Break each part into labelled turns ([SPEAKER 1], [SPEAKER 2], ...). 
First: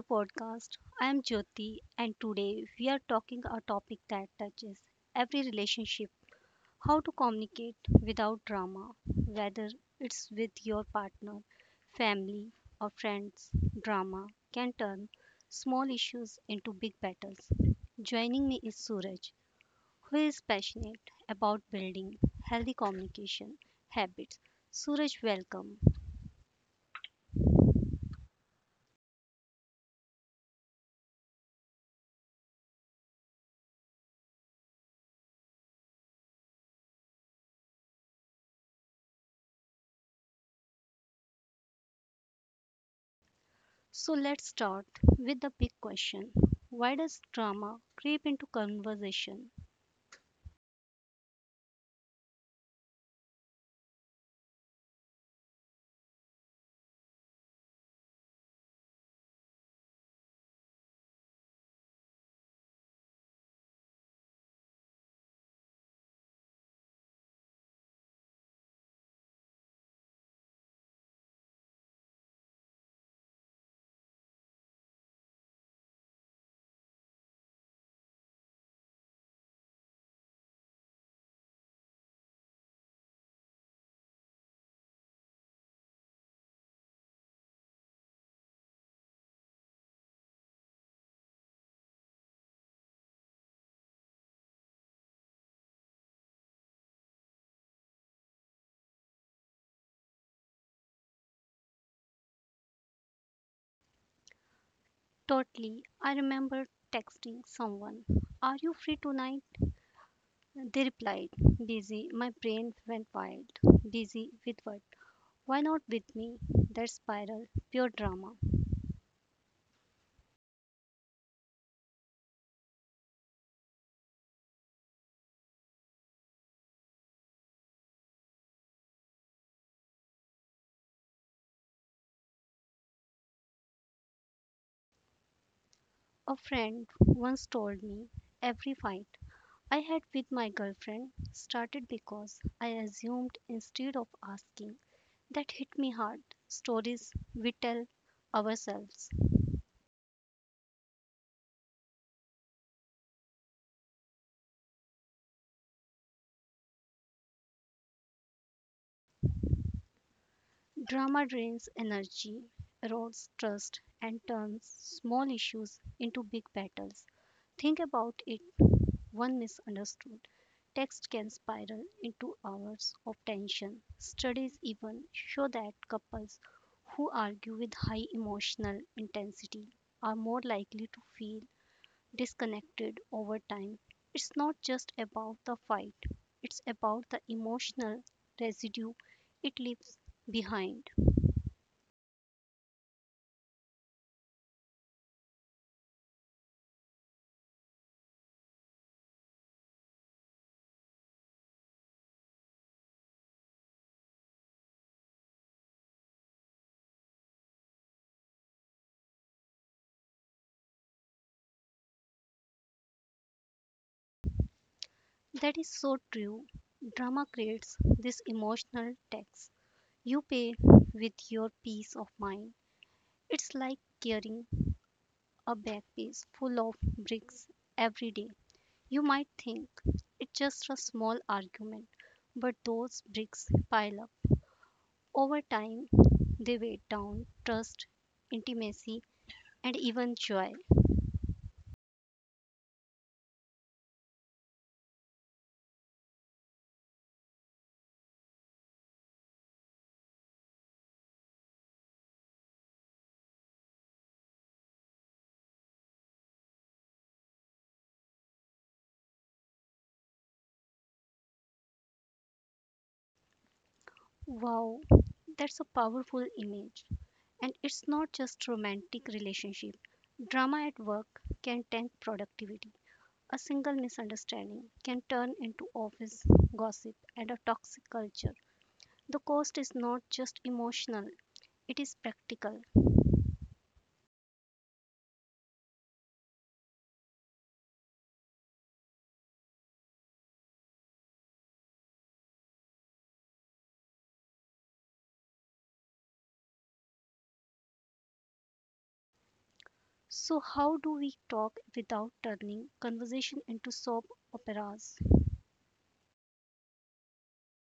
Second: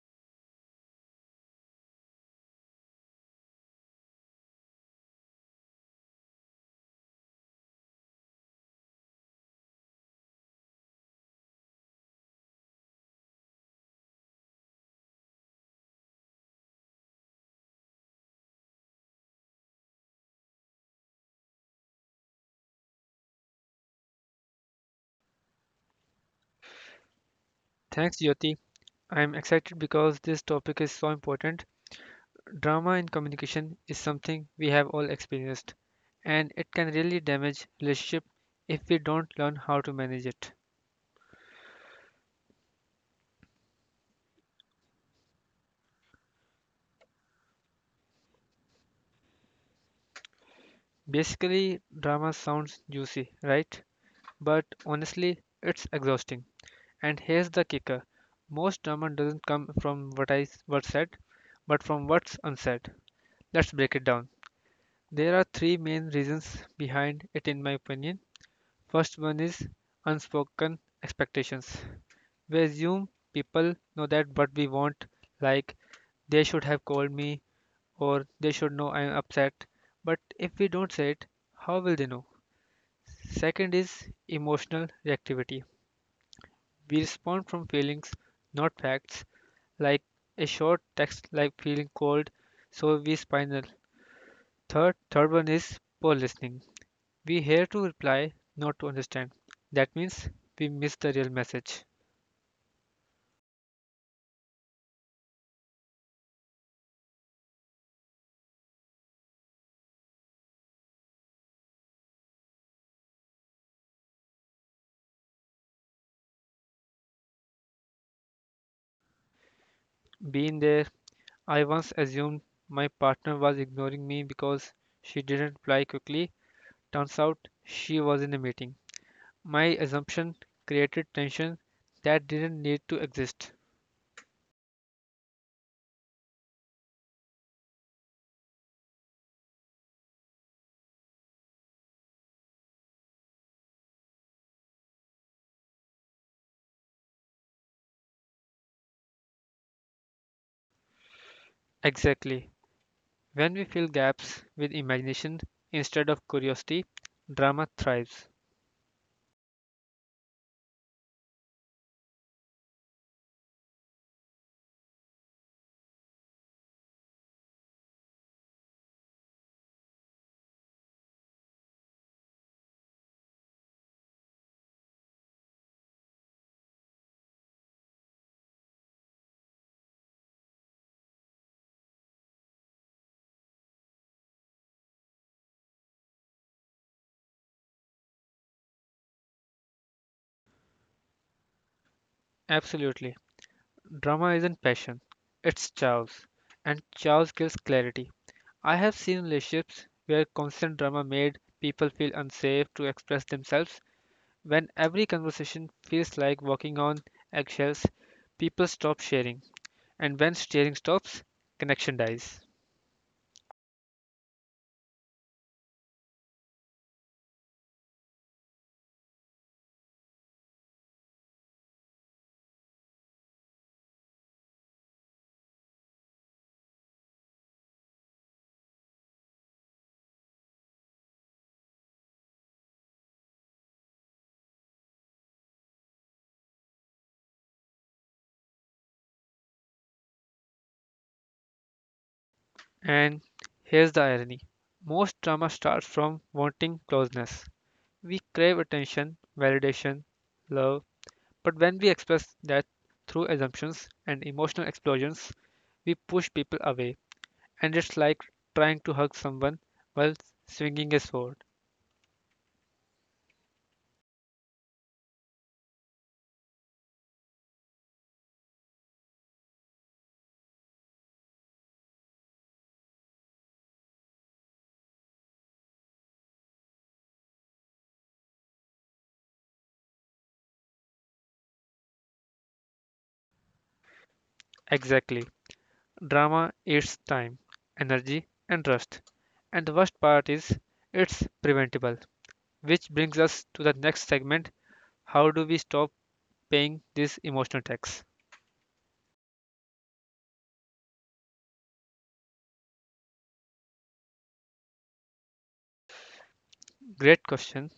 [SPEAKER 1] podcast. I am Jyoti, and today we are talking a topic that touches every relationship, how to communicate without drama, whether it's with your partner, family, or friends. Drama can turn small issues into big battles. Joining me is Suraj, who is passionate about building healthy communication habits. Suraj, welcome.
[SPEAKER 2] Thanks, Jyoti. I am excited because this topic is so important. Drama in communication is something we have all experienced, and it can really damage relationship if we don't learn how to manage it.
[SPEAKER 1] So let's start with the big question. Why does drama creep into conversation?
[SPEAKER 2] Basically, drama sounds juicy, right? But honestly, it's exhausting. And here's the kicker. Most drama doesn't come from what's said, but from what's unsaid. Let's break it down. There are three main reasons behind it in my opinion. First one is unspoken expectations. We assume people know that what we want, like they should have called me or they should know I am upset. But if we don't say it, how will they know? Second is emotional reactivity. We respond from feelings, not facts, like a short text like feeling cold, so we spiral. Third one is poor listening. We hear to reply, not to understand. That means we miss the real message.
[SPEAKER 1] Totally. I remember texting someone, are you free tonight? They replied, busy. My brain went wild. Busy with what? Why not with me? That spiral, pure drama.
[SPEAKER 2] Being there. I once assumed my partner was ignoring me because she didn't reply quickly. Turns out she was in a meeting. My assumption created tension that didn't need to exist.
[SPEAKER 1] A friend once told me, every fight I had with my girlfriend started because I assumed instead of asking. That hit me hard. Stories we tell ourselves.
[SPEAKER 2] Exactly. When we fill gaps with imagination instead of curiosity, drama thrives.
[SPEAKER 1] Drama drains energy, erodes trust, and turns small issues into big battles. Think about it, one misunderstood text can spiral into hours of tension. Studies even show that couples who argue with high emotional intensity are more likely to feel disconnected over time. It's not just about the fight, it's about the emotional residue it leaves behind.
[SPEAKER 2] Absolutely. Drama isn't passion, it's chaos. And chaos kills clarity. I have seen relationships where constant drama made people feel unsafe to express themselves. When every conversation feels like walking on eggshells, people stop sharing. And when sharing stops, connection dies.
[SPEAKER 1] That is so true. Drama creates this emotional tax. You pay with your peace of mind. It's like carrying a backpack full of bricks every day. You might think it's just a small argument, but those bricks pile up. Over time, they weigh down trust, intimacy, and even joy.
[SPEAKER 2] And here's the irony, most drama starts from wanting closeness. We crave attention, validation, love, but when we express that through assumptions and emotional explosions, we push people away. And it's like trying to hug someone while swinging a sword.
[SPEAKER 1] Wow, that's a powerful image. And it's not just romantic relationship. Drama at work can tank productivity. A single misunderstanding can turn into office gossip and a toxic culture. The cost is not just emotional, it is practical.
[SPEAKER 2] Exactly. Drama eats time, energy, and trust. And the worst part is, it's preventable. Which brings us to the next segment: how do we stop paying this emotional tax?
[SPEAKER 1] So, how do we talk without turning conversation into soap operas?
[SPEAKER 2] Great question.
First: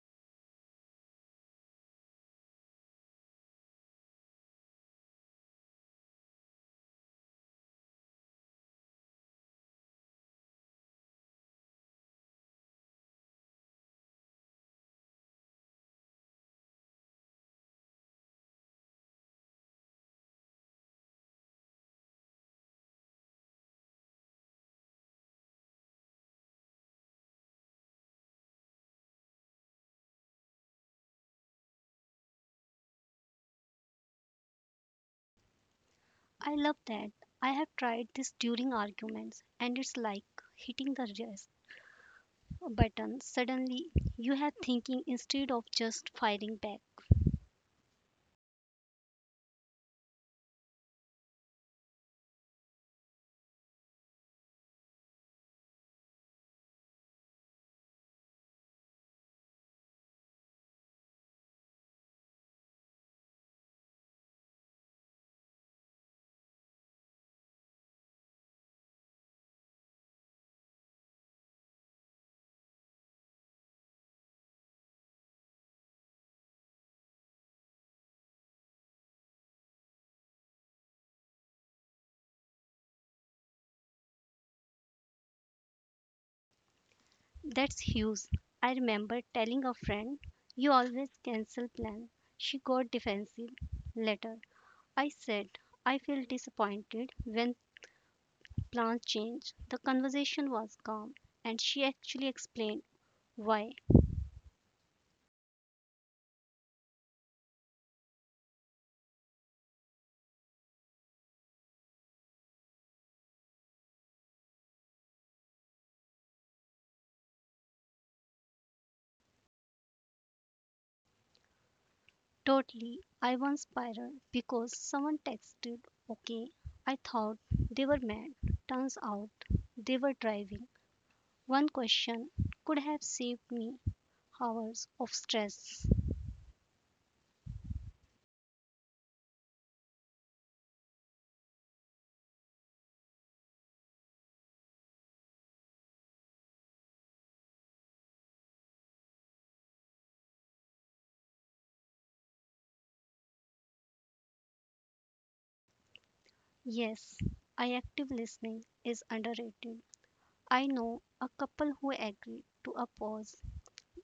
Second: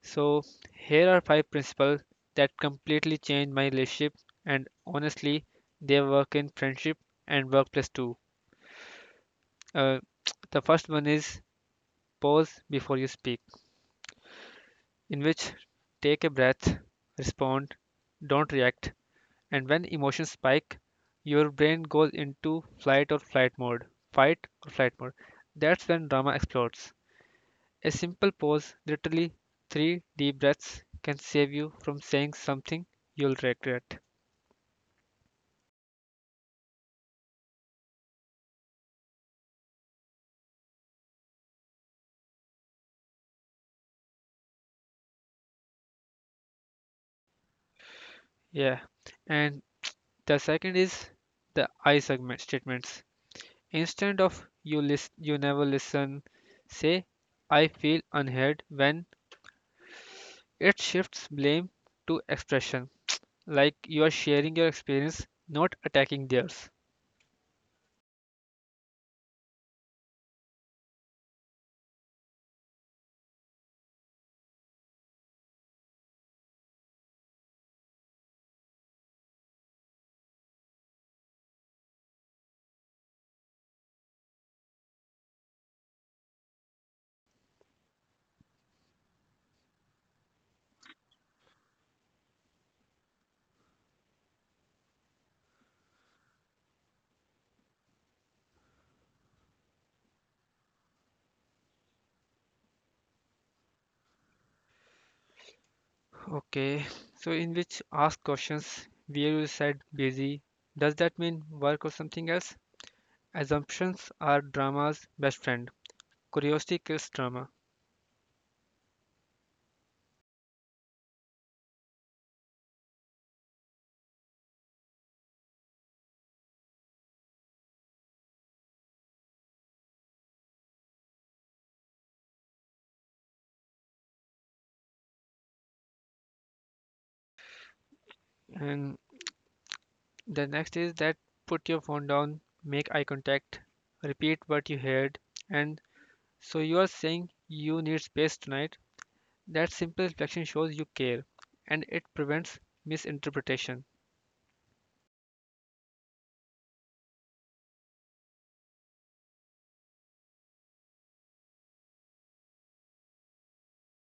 [SPEAKER 2] So, here are five principles that completely changed my relationship, and honestly, they work in friendship and workplace too. Uh, the first one is pause before you speak, in which take a breath, respond, don't react. And when emotions spike, your brain goes into flight or flight mode, fight or flight mode. That's when drama explodes. A simple pause, literally three deep breaths, can save you from saying something you'll regret.
[SPEAKER 1] I love that. I have tried this during arguments, and it's like hitting the rest button. Suddenly, you have thinking instead of just firing back.
[SPEAKER 2] Yeah. And the second is the I segment statements. Instead of you list, you never listen, say I feel unheard when it shifts blame to expression, like you are sharing your experience, not attacking theirs.
[SPEAKER 1] That's huge. I remember telling a friend, you always cancel plans. She got defensive. Later, I said, I feel disappointed when plans change. The conversation was calm, and she actually explained why.
[SPEAKER 2] Okay, so in which ask questions where you said busy, does that mean work or something else? Assumptions are drama's best friend. Curiosity kills drama.
[SPEAKER 1] Totally. I once spiraled because someone texted, okay. I thought they were mad. Turns out they were driving. One question could have saved me hours of stress.
[SPEAKER 2] And the next is that put your phone down, make eye contact, repeat what you heard, and so you are saying you need space tonight. That simple reflection shows you care and it prevents misinterpretation.
[SPEAKER 1] Yes, I active listening is underrated. I know a couple who agreed to a pause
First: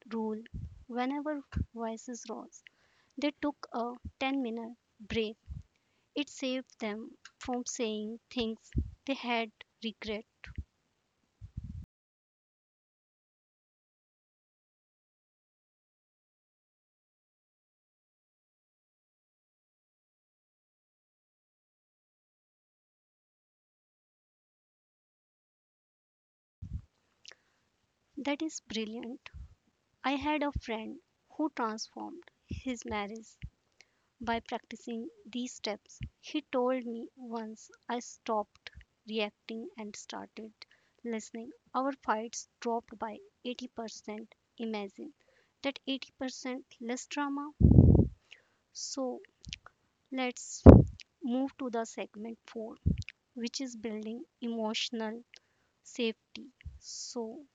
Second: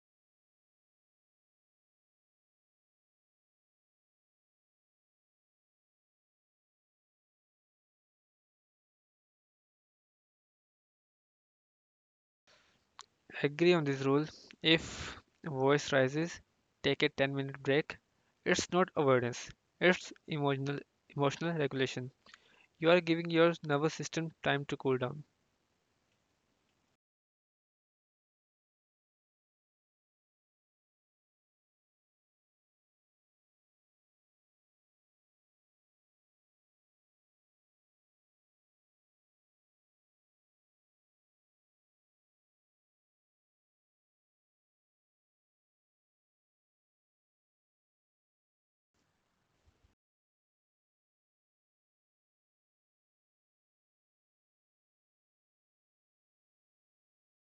[SPEAKER 1] rule whenever voices rose. They took a 10-minute break. It saved them from saying things they had regret.
[SPEAKER 2] Agree on this rule. If voice rises, take a 10-minute break. It's not avoidance, it's emotional regulation. You are giving your nervous system time to cool down.
[SPEAKER 1] That is brilliant. I had a friend who transformed his marriage by practicing these steps. He told me, once I stopped reacting and started listening, our fights dropped by 80%. Imagine that, 80% less drama. So let's move to the segment 4, which is building emotional safety. So,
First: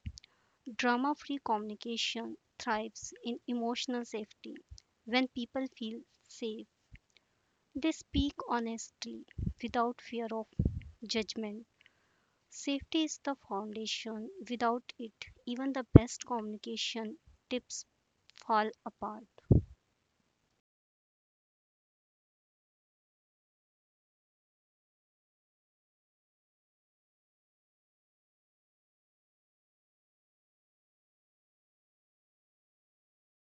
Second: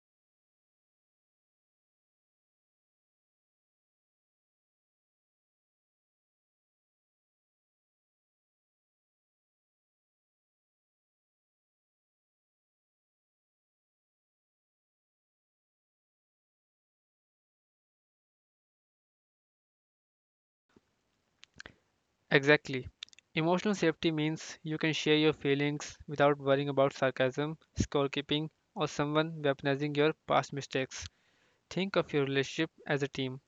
[SPEAKER 1] drama free communication thrives in emotional safety. When people feel safe, they speak honestly without fear of judgment. Safety is the foundation. Without it, even the best communication tips fall apart.
[SPEAKER 2] Exactly. Emotional safety means you can share your feelings without worrying about sarcasm, scorekeeping, or someone weaponizing your past mistakes. Think of your relationship as a team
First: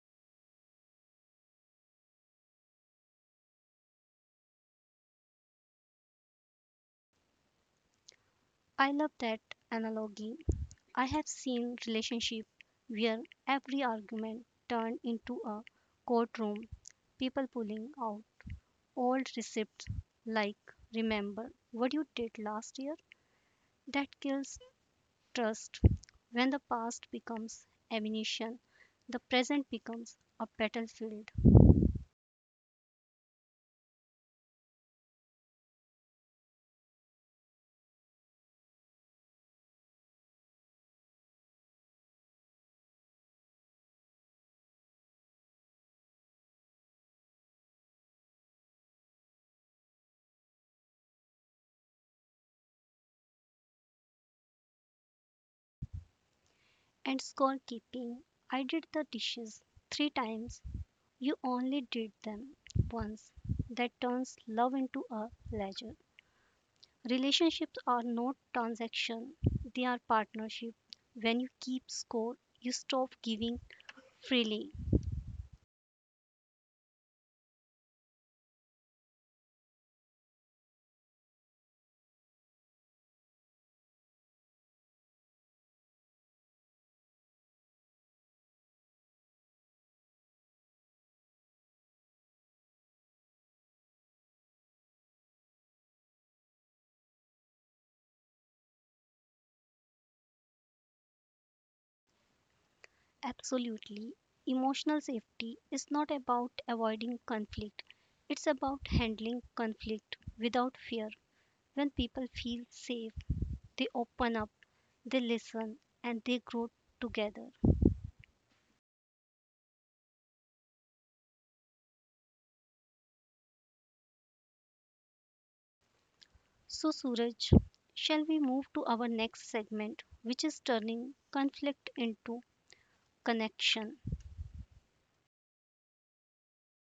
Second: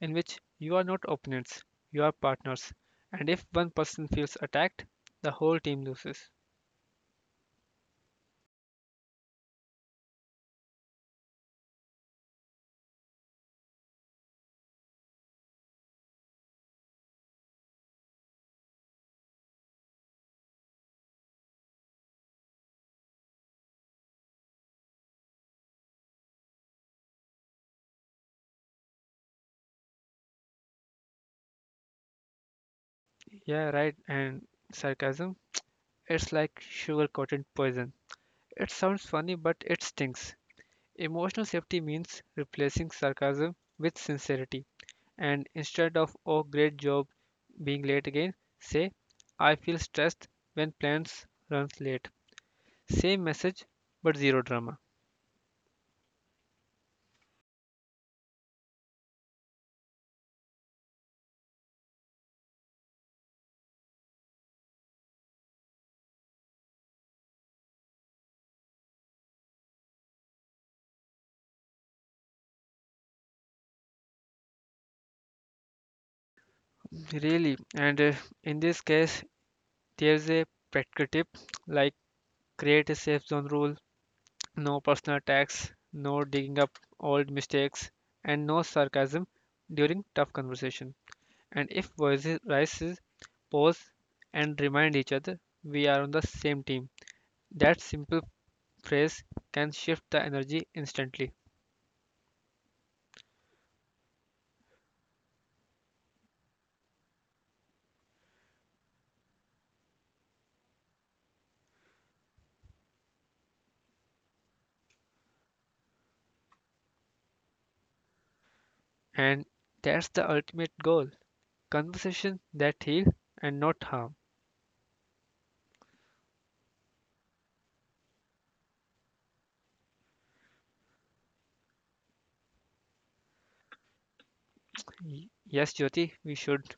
[SPEAKER 2] in which you are not opponents, you are partners. And if one person feels attacked, the whole team loses.
[SPEAKER 1] I love that analogy. I have seen relationships where every argument turned into a courtroom, people pulling out old receipts like, remember what you did last year? That kills trust. When the past becomes ammunition, the present becomes a battlefield.
[SPEAKER 2] Yeah, right. And sarcasm, it's like sugar-coated poison. It sounds funny, but it stinks. Emotional safety means replacing sarcasm with sincerity. And instead of, oh, great job being late again, say, I feel stressed when plans runs late. Same message, but zero drama.
[SPEAKER 1] And scorekeeping, I did the dishes three times, you only did them once, that turns love into a ledger. Relationships are not transactions, they are partnership. When you keep score, you stop giving freely.
[SPEAKER 2] Really. And in this case, there's a practical tip like create a safe zone rule. No personal attacks, no digging up old mistakes, and no sarcasm during tough conversation. And if voices rises, pause and remind each other we are on the same team. That simple phrase can shift the energy instantly.
[SPEAKER 1] Absolutely. Emotional safety is not about avoiding conflict, it's about handling conflict without fear. When people feel safe, they open up, they listen, and they grow together.
[SPEAKER 2] And that's the ultimate goal. Conversation that heal and not harm.
[SPEAKER 1] So, Suraj, shall we move to our next segment, which is turning conflict into connection?
[SPEAKER 2] Yes, Jyoti, we should.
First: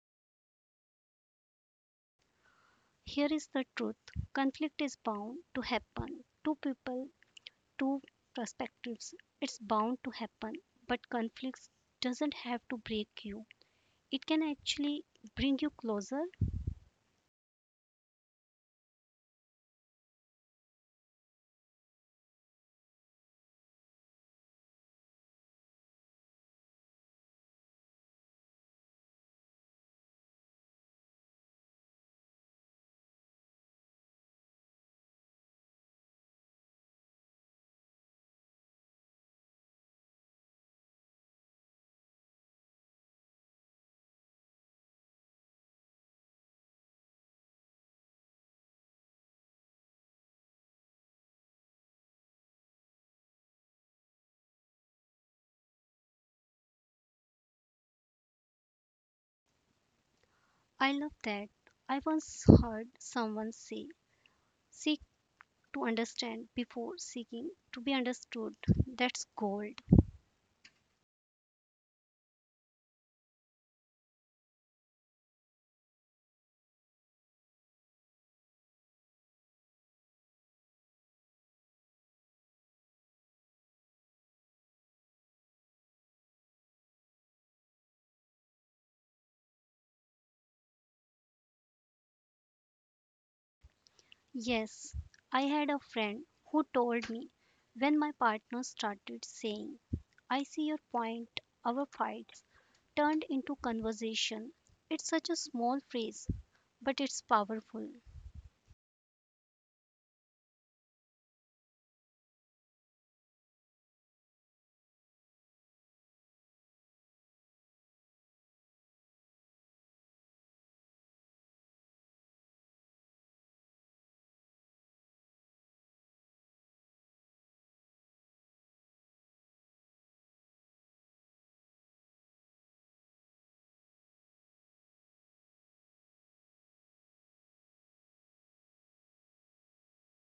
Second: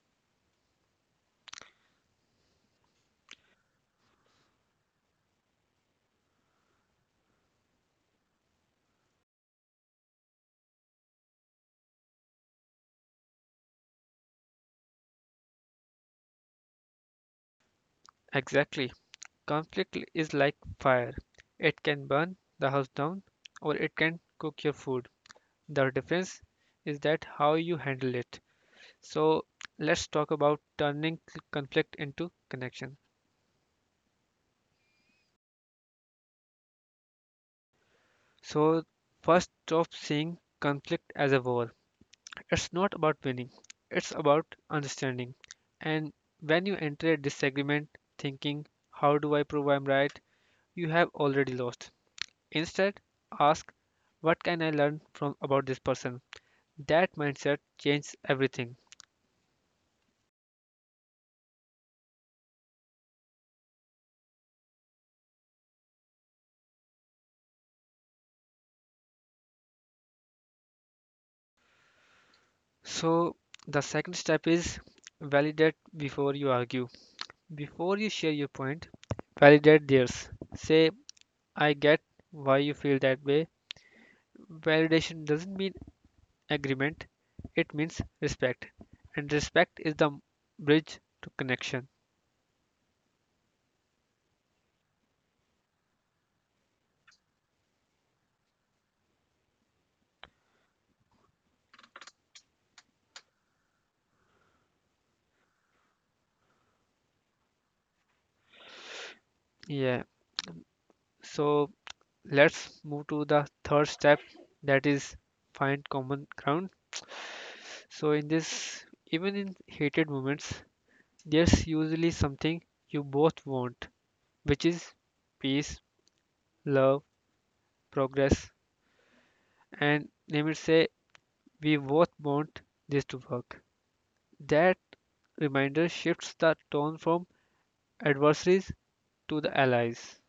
[SPEAKER 1] Here is the truth, conflict is bound to happen. Two people, two perspectives, it's bound to happen. But conflicts doesn't have to break you, it can actually bring you closer.
[SPEAKER 2] Exactly. Conflict is like fire. It can burn the house down or it can cook your food. The difference is that how you handle it. So let's talk about turning conflict into connection. So first stop seeing conflict as a war. It's not about winning. It's about understanding. And when you enter a disagreement thinking how do I prove I'm right, you have already lost. Instead, ask what can I learn from about this person? That mindset changes everything.
[SPEAKER 1] I love that. I once heard someone say, seek to understand before seeking to be understood. That's gold.
[SPEAKER 2] So, the second step is validate before you argue. Before you share your point, validate theirs. Say, I get why you feel that way. Validation doesn't mean agreement, it means respect. And respect is the bridge to connection.
[SPEAKER 1] Yes, I had a friend who told me, when my partner started saying I see your point, our fights turned into conversation. It's such a small phrase, but it's powerful.
[SPEAKER 2] Yeah. So, let's move to the third step that is find common ground. So, in this, even in hated moments, there's usually something you both want, which is peace, love, progress, and let me say we both want this to work. That reminder shifts the tone from adversaries to the allies.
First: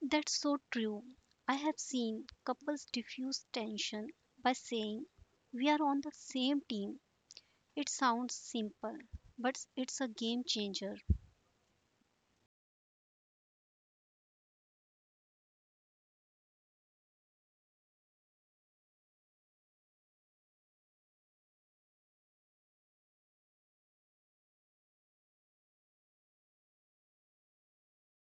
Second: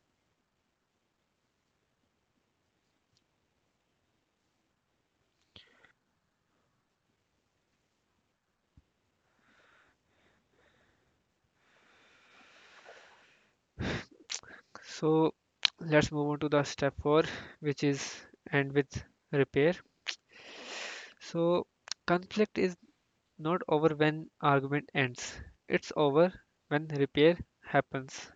[SPEAKER 1] That's so true. I have seen couples diffuse tension by saying, we are on the same team. It sounds simple, but it's a game changer.
[SPEAKER 2] So let's move on to the step four, which is end with repair. So conflict is not over when argument ends. It's over when repair happens.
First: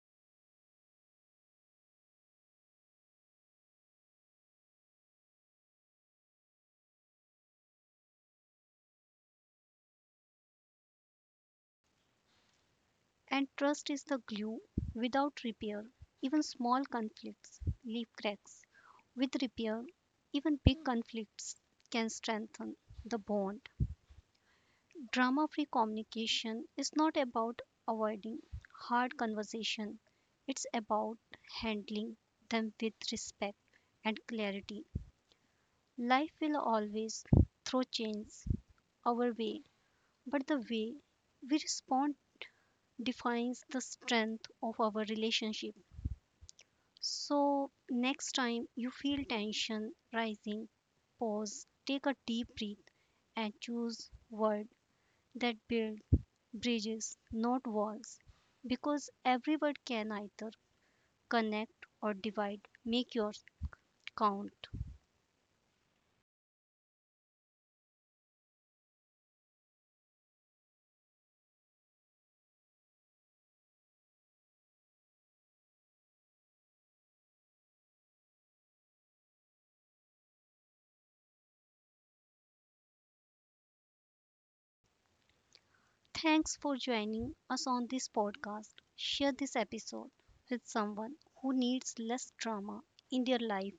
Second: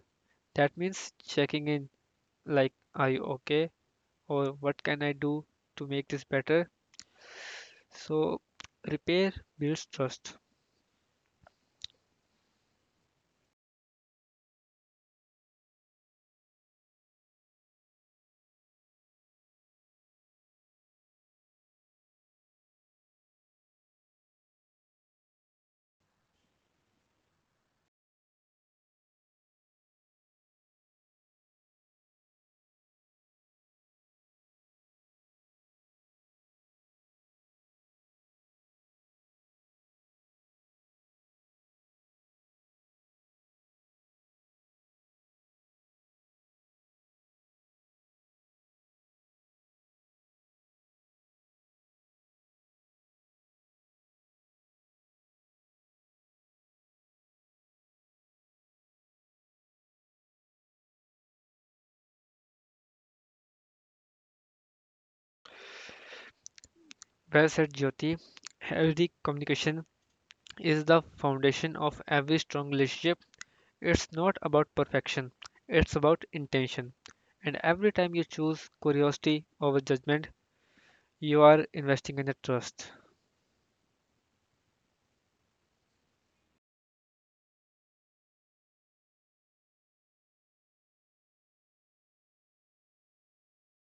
[SPEAKER 2] That means checking in like are you okay or what can I do to make this better, so repair builds trust.
[SPEAKER 1] And trust is the glue. Without repair, even small conflicts leave cracks. With repair, even big conflicts can strengthen the bond. Drama free communication is not about avoiding hard conversation, it's about handling them with respect and clarity. Life will always throw chains our way, but the way we respond defines the strength of our relationship. So, next time you feel tension rising, pause, take a deep breath, and choose word that build bridges, not walls, because every word can either connect or divide. Make yours count.
[SPEAKER 2] Well said, Jyoti. Healthy communication is the foundation of every strong relationship. It's not about perfection, it's about intention. And every time you choose curiosity over judgment, you are investing in the trust.
[SPEAKER 1] Thanks for joining us on this podcast. Share this episode with someone who needs less drama in their life.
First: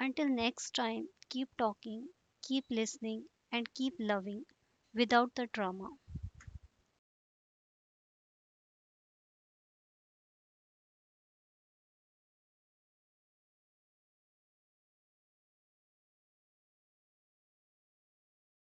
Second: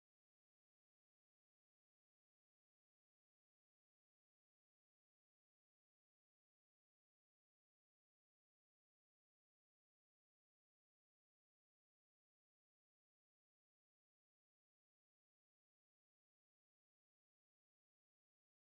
[SPEAKER 1] Until next time, keep talking, keep listening, and keep loving without the drama.